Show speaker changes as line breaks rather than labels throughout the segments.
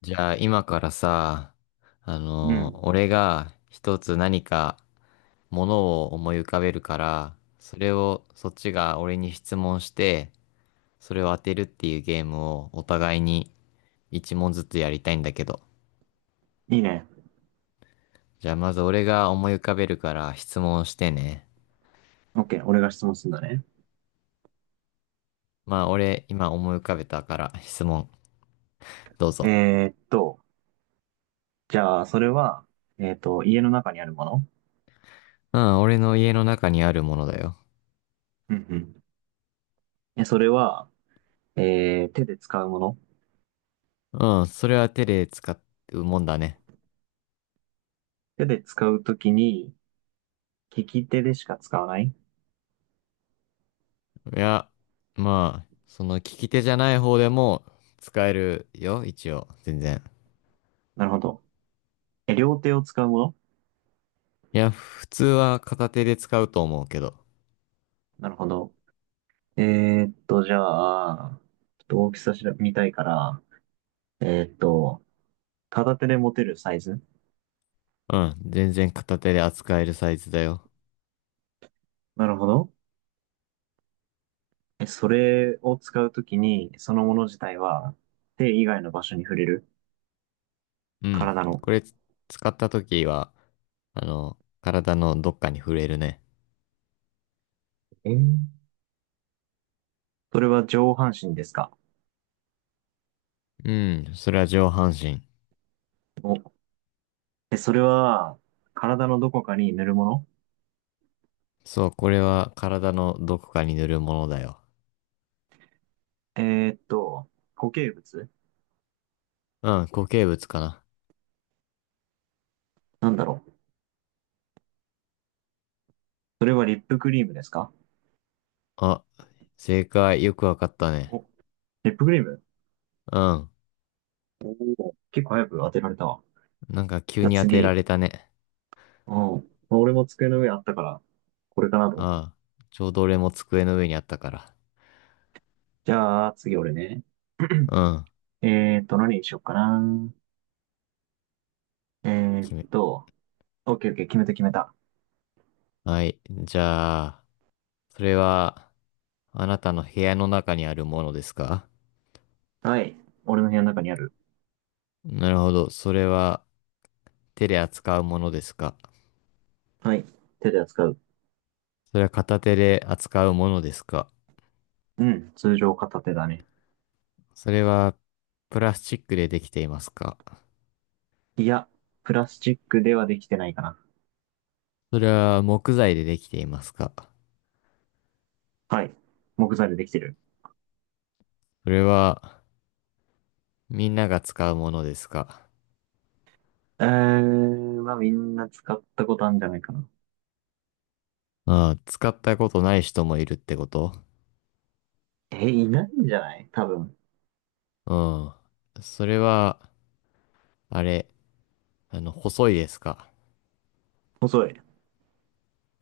じゃあ今からさ、
うん。
俺が一つ何かものを思い浮かべるから、それをそっちが俺に質問して、それを当てるっていうゲームをお互いに一問ずつやりたいんだけど。
いいね。
じゃあまず俺が思い浮かべるから質問してね。
OK。俺が質問するんだね。
まあ俺今思い浮かべたから質問どうぞ。
えーっと、じゃあ、それは、家の中にあるもの？
うん、俺の家の中にあるものだよ。
うんうん。え、それは、手で使うもの？
うん、それは手で使うもんだね。
手で使うときに、利き手でしか使わない？
いや、まあ、その利き手じゃない方でも使えるよ、一応、全然。
なるほど。え、両手を使うもの？
いや、普通は片手で使うと思うけど。
なるほど。えじゃあ、ちょっと大きさ調べ見たいから、えーっと、片手で持てるサイズ？
うん、全然片手で扱えるサイズだよ。
なるほど。え、それを使うときに、そのもの自体は、手以外の場所に触れる？
うん、
体の。
これつ使った時は、体のどっかに触れるね。
えーそれは上半身ですか？
うん、それは上半身。
お、え、それは、体のどこかに塗るもの？
そう、これは体のどこかに塗るものだよ。
えーっと、固形物？
うん、固形物かな。
なんだろう。それはリップクリームですか？
あ、正解、よくわかったね。
お、リップクリーム。
うん、
おおー結構早く当てられたわ。
なんか急
じゃあ
に当てら
次。
れたね。
うん。まあ俺も机の上あったから、これかなと思って。
ああ、ちょうど俺も机の上にあったから。
じゃあ次俺ね。
うん、
何にしよっかな。えー
決め。
っと、オッケーオッケー、決めた決めた。
はい。じゃあ、それは、あなたの部屋の中にあるものですか？
はい。俺の部屋の中にある。
なるほど。それは、手で扱うものですか？
はい。手で扱う。
それは片手で扱うものですか？
うん。通常片手だね。
それは、プラスチックでできていますか？
いや、プラスチックではできてないかな。
それは、木材でできていますか？
はい。木材でできてる。
それは、みんなが使うものですか？
えー、まあみんな使ったことあるんじゃないかな。
ああ、使ったことない人もいるってこと？
え、いないんじゃない多分。
うん。それは、あれ、細いですか？
細い。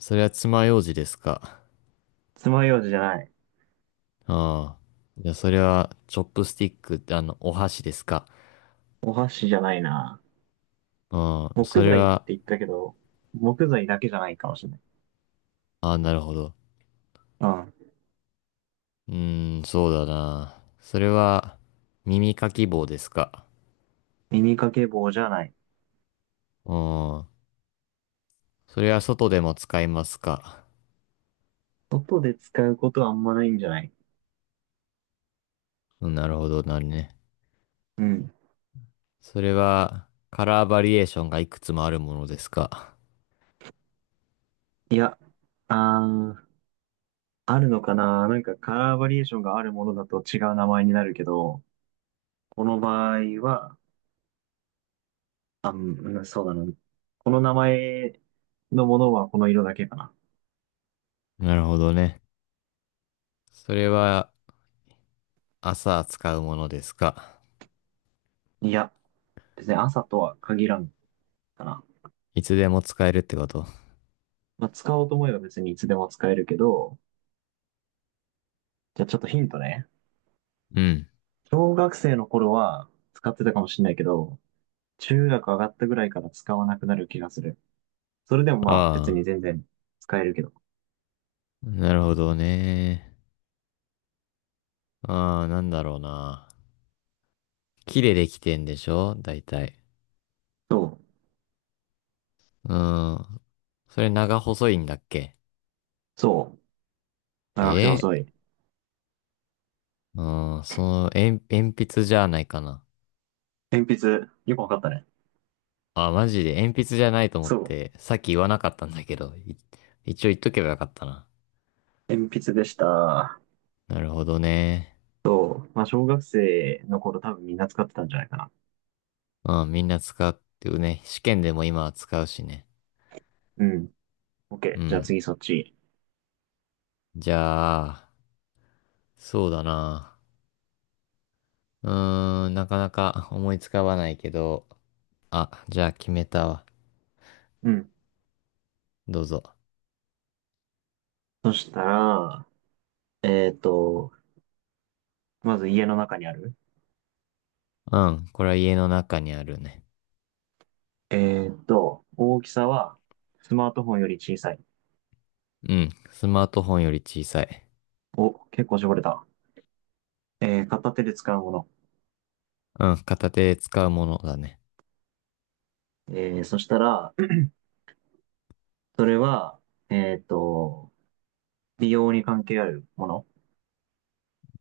それは爪楊枝ですか？
爪楊枝じゃない。
ああ。じゃあ、それは、チョップスティックってお箸ですか？
お箸じゃないな。
うん。そ
木
れ
材って
は、
言ったけど、木材だけじゃないかもしれない。
ああ、なるほど。
うん。
うーん、そうだな。それは、耳かき棒ですか？
耳掛け棒じゃない。
うん。それは外でも使いますか？
外で使うことはあんまないんじゃない？
うん、なるほど、なるね。
うん。
それは、カラーバリエーションがいくつもあるものですか？
いや、あー、あるのかな。なんかカラーバリエーションがあるものだと違う名前になるけど、この場合は、あ、うん、そうだな。この名前のものはこの色だけかな。
なるほどね。それは、朝使うものですか？
いや、別に朝とは限らんかな。
いつでも使えるってこと？
まあ、使おうと思えば別にいつでも使えるけど、じゃあちょっとヒントね。
うん。
小学生の頃は使ってたかもしれないけど、中学上がったぐらいから使わなくなる気がする。それでもまあ別に
あ
全然使えるけど。
あ、なるほどね。ああ、なんだろうな。木でできてんでしょ大体。
そう。
うん。それ長細いんだっけ？
そう。長く
え
て
え、
細い。
うん、鉛筆じゃないかな。
鉛筆、よくわかったね。
あ、マジで鉛筆じゃないと思っ
そう。
て、さっき言わなかったんだけど、一応言っとけばよかったな。
鉛筆でした。
なるほどね。
そう。まあ小学生の頃多分みんな使ってたんじゃないかな。
うん、みんな使ってるね。試験でも今は使うしね。
うん。
う
OK。じゃあ
ん。
次そっち。
じゃあ、そうだな。うーん、なかなか思いつかわないけど、あ、じゃあ決めたわ。
うん。
どうぞ。
そしたら、えっと、まず家の中にある。
うん、これは家の中にあるね。
大きさはスマートフォンより小さい。
うん、スマートフォンより小さい。
お、結構絞れた。片手で使うもの。
うん、片手で使うものだね。
そしたら、それは、えっと、美容に関係あるもの。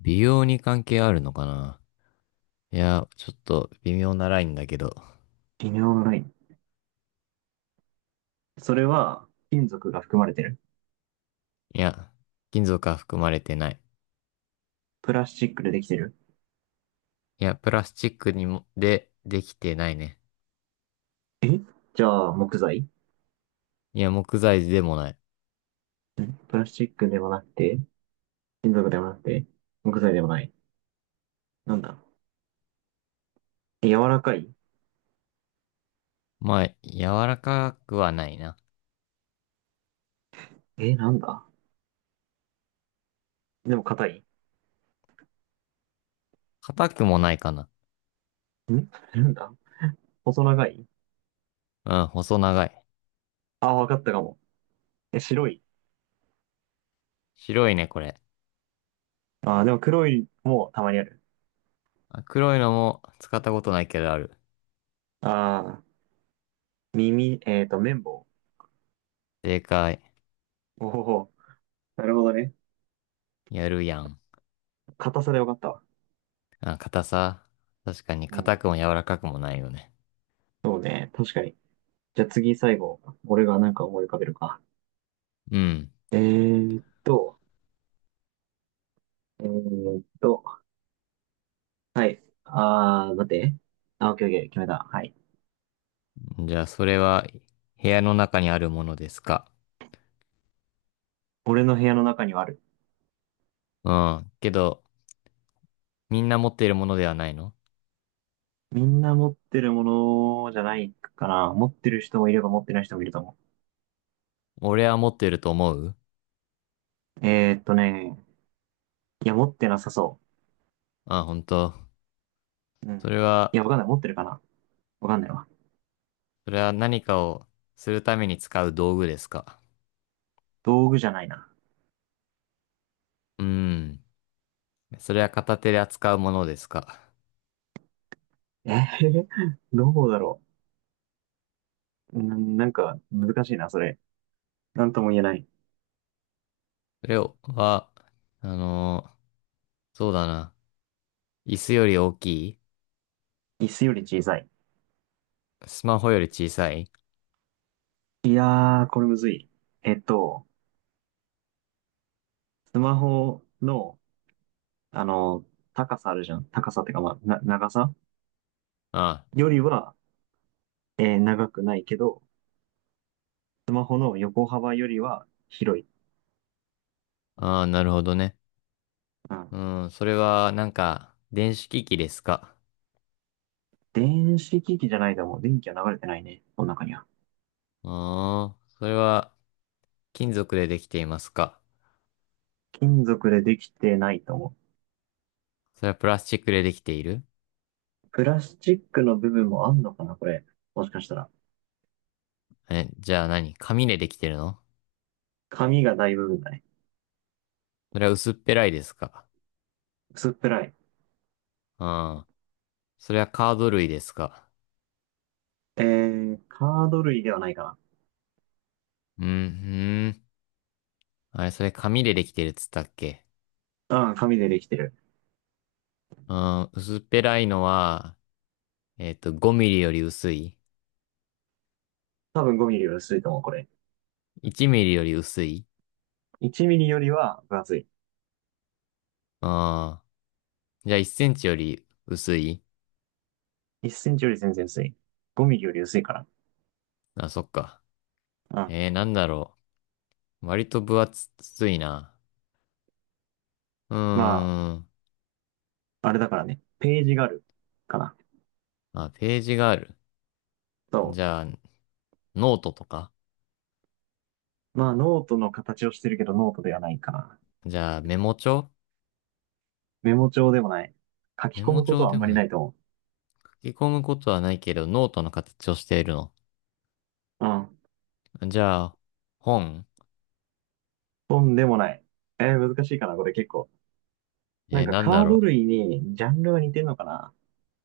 美容に関係あるのかな？いや、ちょっと微妙なラインだけど。
微妙なライン。それは、金属が含まれてる？
いや、金属は含まれてない。
プラスチックでできてる？
いや、プラスチックにも、できてないね。
えじゃあ、木材？
いや、木材でもない。
プラスチックでもなくて、金属でもなくて、木材でもない。なんだ。柔らかい？
まあ、柔らかくはないな。
え、なんだ、でも硬い？
硬くもないかな。
んなんだ、細長い？
うん、細長い。
あ、わかったかも。え、白い？
白いね、これ。
あ、でも黒いもたまにある。
あ、黒いのも使ったことないけどある。
あ耳、綿棒。
正解。
おほほ。なるほどね。
やるやん。
硬さでわかったわ。
あ、硬さ。確かに
う
硬
ん。
くも柔らかくもないよね。
そうね、確かに。じゃあ次最後、俺がなんか思い浮かべるか。
うん。
えーっと、えーっと、はい。待って。あ、オッケーオッケー、決めた。はい。
じゃあ、それは部屋の中にあるものですか。
俺の部屋の中にはある。
うん。けど、みんな持っているものではないの？
みんな持ってるものじゃないかな。持ってる人もいれば持ってない人もいると思う。
俺は持っていると思う？
えーっとね、いや、持ってなさそ
あ、本当。
う。うん。
それは、
いや、わかんない。持ってるかな？わかんないわ。
それは何かをするために使う道具ですか。
道具じゃないな。
うん。それは片手で扱うものですか。
えー どうだろう。うん、なんか、難しいな、それ。なんとも言えない。
それは、あのーそうだな。椅子より大きい？
椅子より小さい。
スマホより小さい？
いやー、これむずい。えっと、スマホの、あの、高さあるじゃん。高さってか、まあ、長さ
あ
よりは、長くないけど、スマホの横幅よりは広い。
あ、ああ、なるほどね。
う
う
ん。
ん、それは、なんか、電子機器ですか？
電子機器じゃないかも。電気は流れてないね。この中には。
うーん、それは、金属でできていますか？
金属でできてないと思う。
それはプラスチックでできている？
プラスチックの部分もあんのかな、これ。もしかしたら。
え、じゃあ何紙でできてるの？
紙が大部分だね。
それは薄っぺらいですか？
薄っぺらい。
うん、それはカード類ですか？
カード類ではないか
うん、うん。あれ、それ紙でできてるっつったっけ？
な。うん、紙でできてる。
うん、薄っぺらいのは、5ミリより薄い
多分5ミリより薄いと思う、これ。
?1 ミリより薄い？
1ミリよりは分厚い。
うん、じゃあ1センチより薄い？
1センチより全然薄い。5ミリより薄いから。
あ、そっか。
うん。
なんだろう。割と分厚いな。う
ま
ーん。
あ、あれだからね。ページがある。かな。
あ、ページがある。
そ
じゃあ、ノートとか？
う。まあ、ノートの形をしてるけど、ノートではないかな。
じゃあ、メモ帳？
メモ帳でもない。書き
メ
込
モ
むこと
帳
はあ
で
んま
も
り
な
な
い。
いと思
書き込むことはないけど、ノートの形をしているの。
う。うん。
じゃあ、本？
とんでもない。難しいかな、これ結構。なんか
なんだ
カード
ろ
類にジャンルが似てるのかな。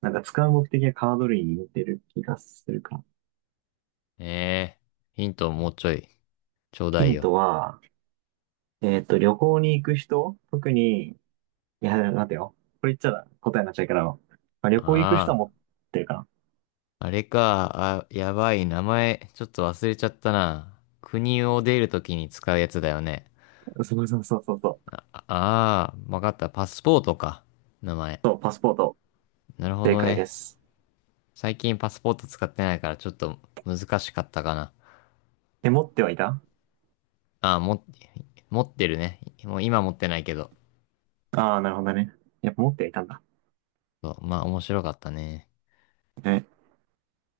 なんか使う目的がカード類に似てる気がするか。
う。ヒントもうちょい、ちょうだ
ヒ
い
ン
よ。
トは、旅行に行く人特に、いや、待てよ。これ言っちゃ答えになっちゃうから、まあ、旅行行く人は
あ
持ってるか
あ、あれか。あ、やばい。名前、ちょっと忘れちゃったな。国を出るときに使うやつだよね。
な。そうそうそうそうそう。
ああー、わかった。パスポートか。名前。
そう、パスポート。
なるほ
正
ど
解で
ね。
す。
最近パスポート使ってないからちょっと難しかったかな。
え、持ってはいた？
あ、持ってるね。もう今持ってないけど。
ああー、なるほどね。やっぱ持ってはいたんだ。
そうまあ面白かったね。
え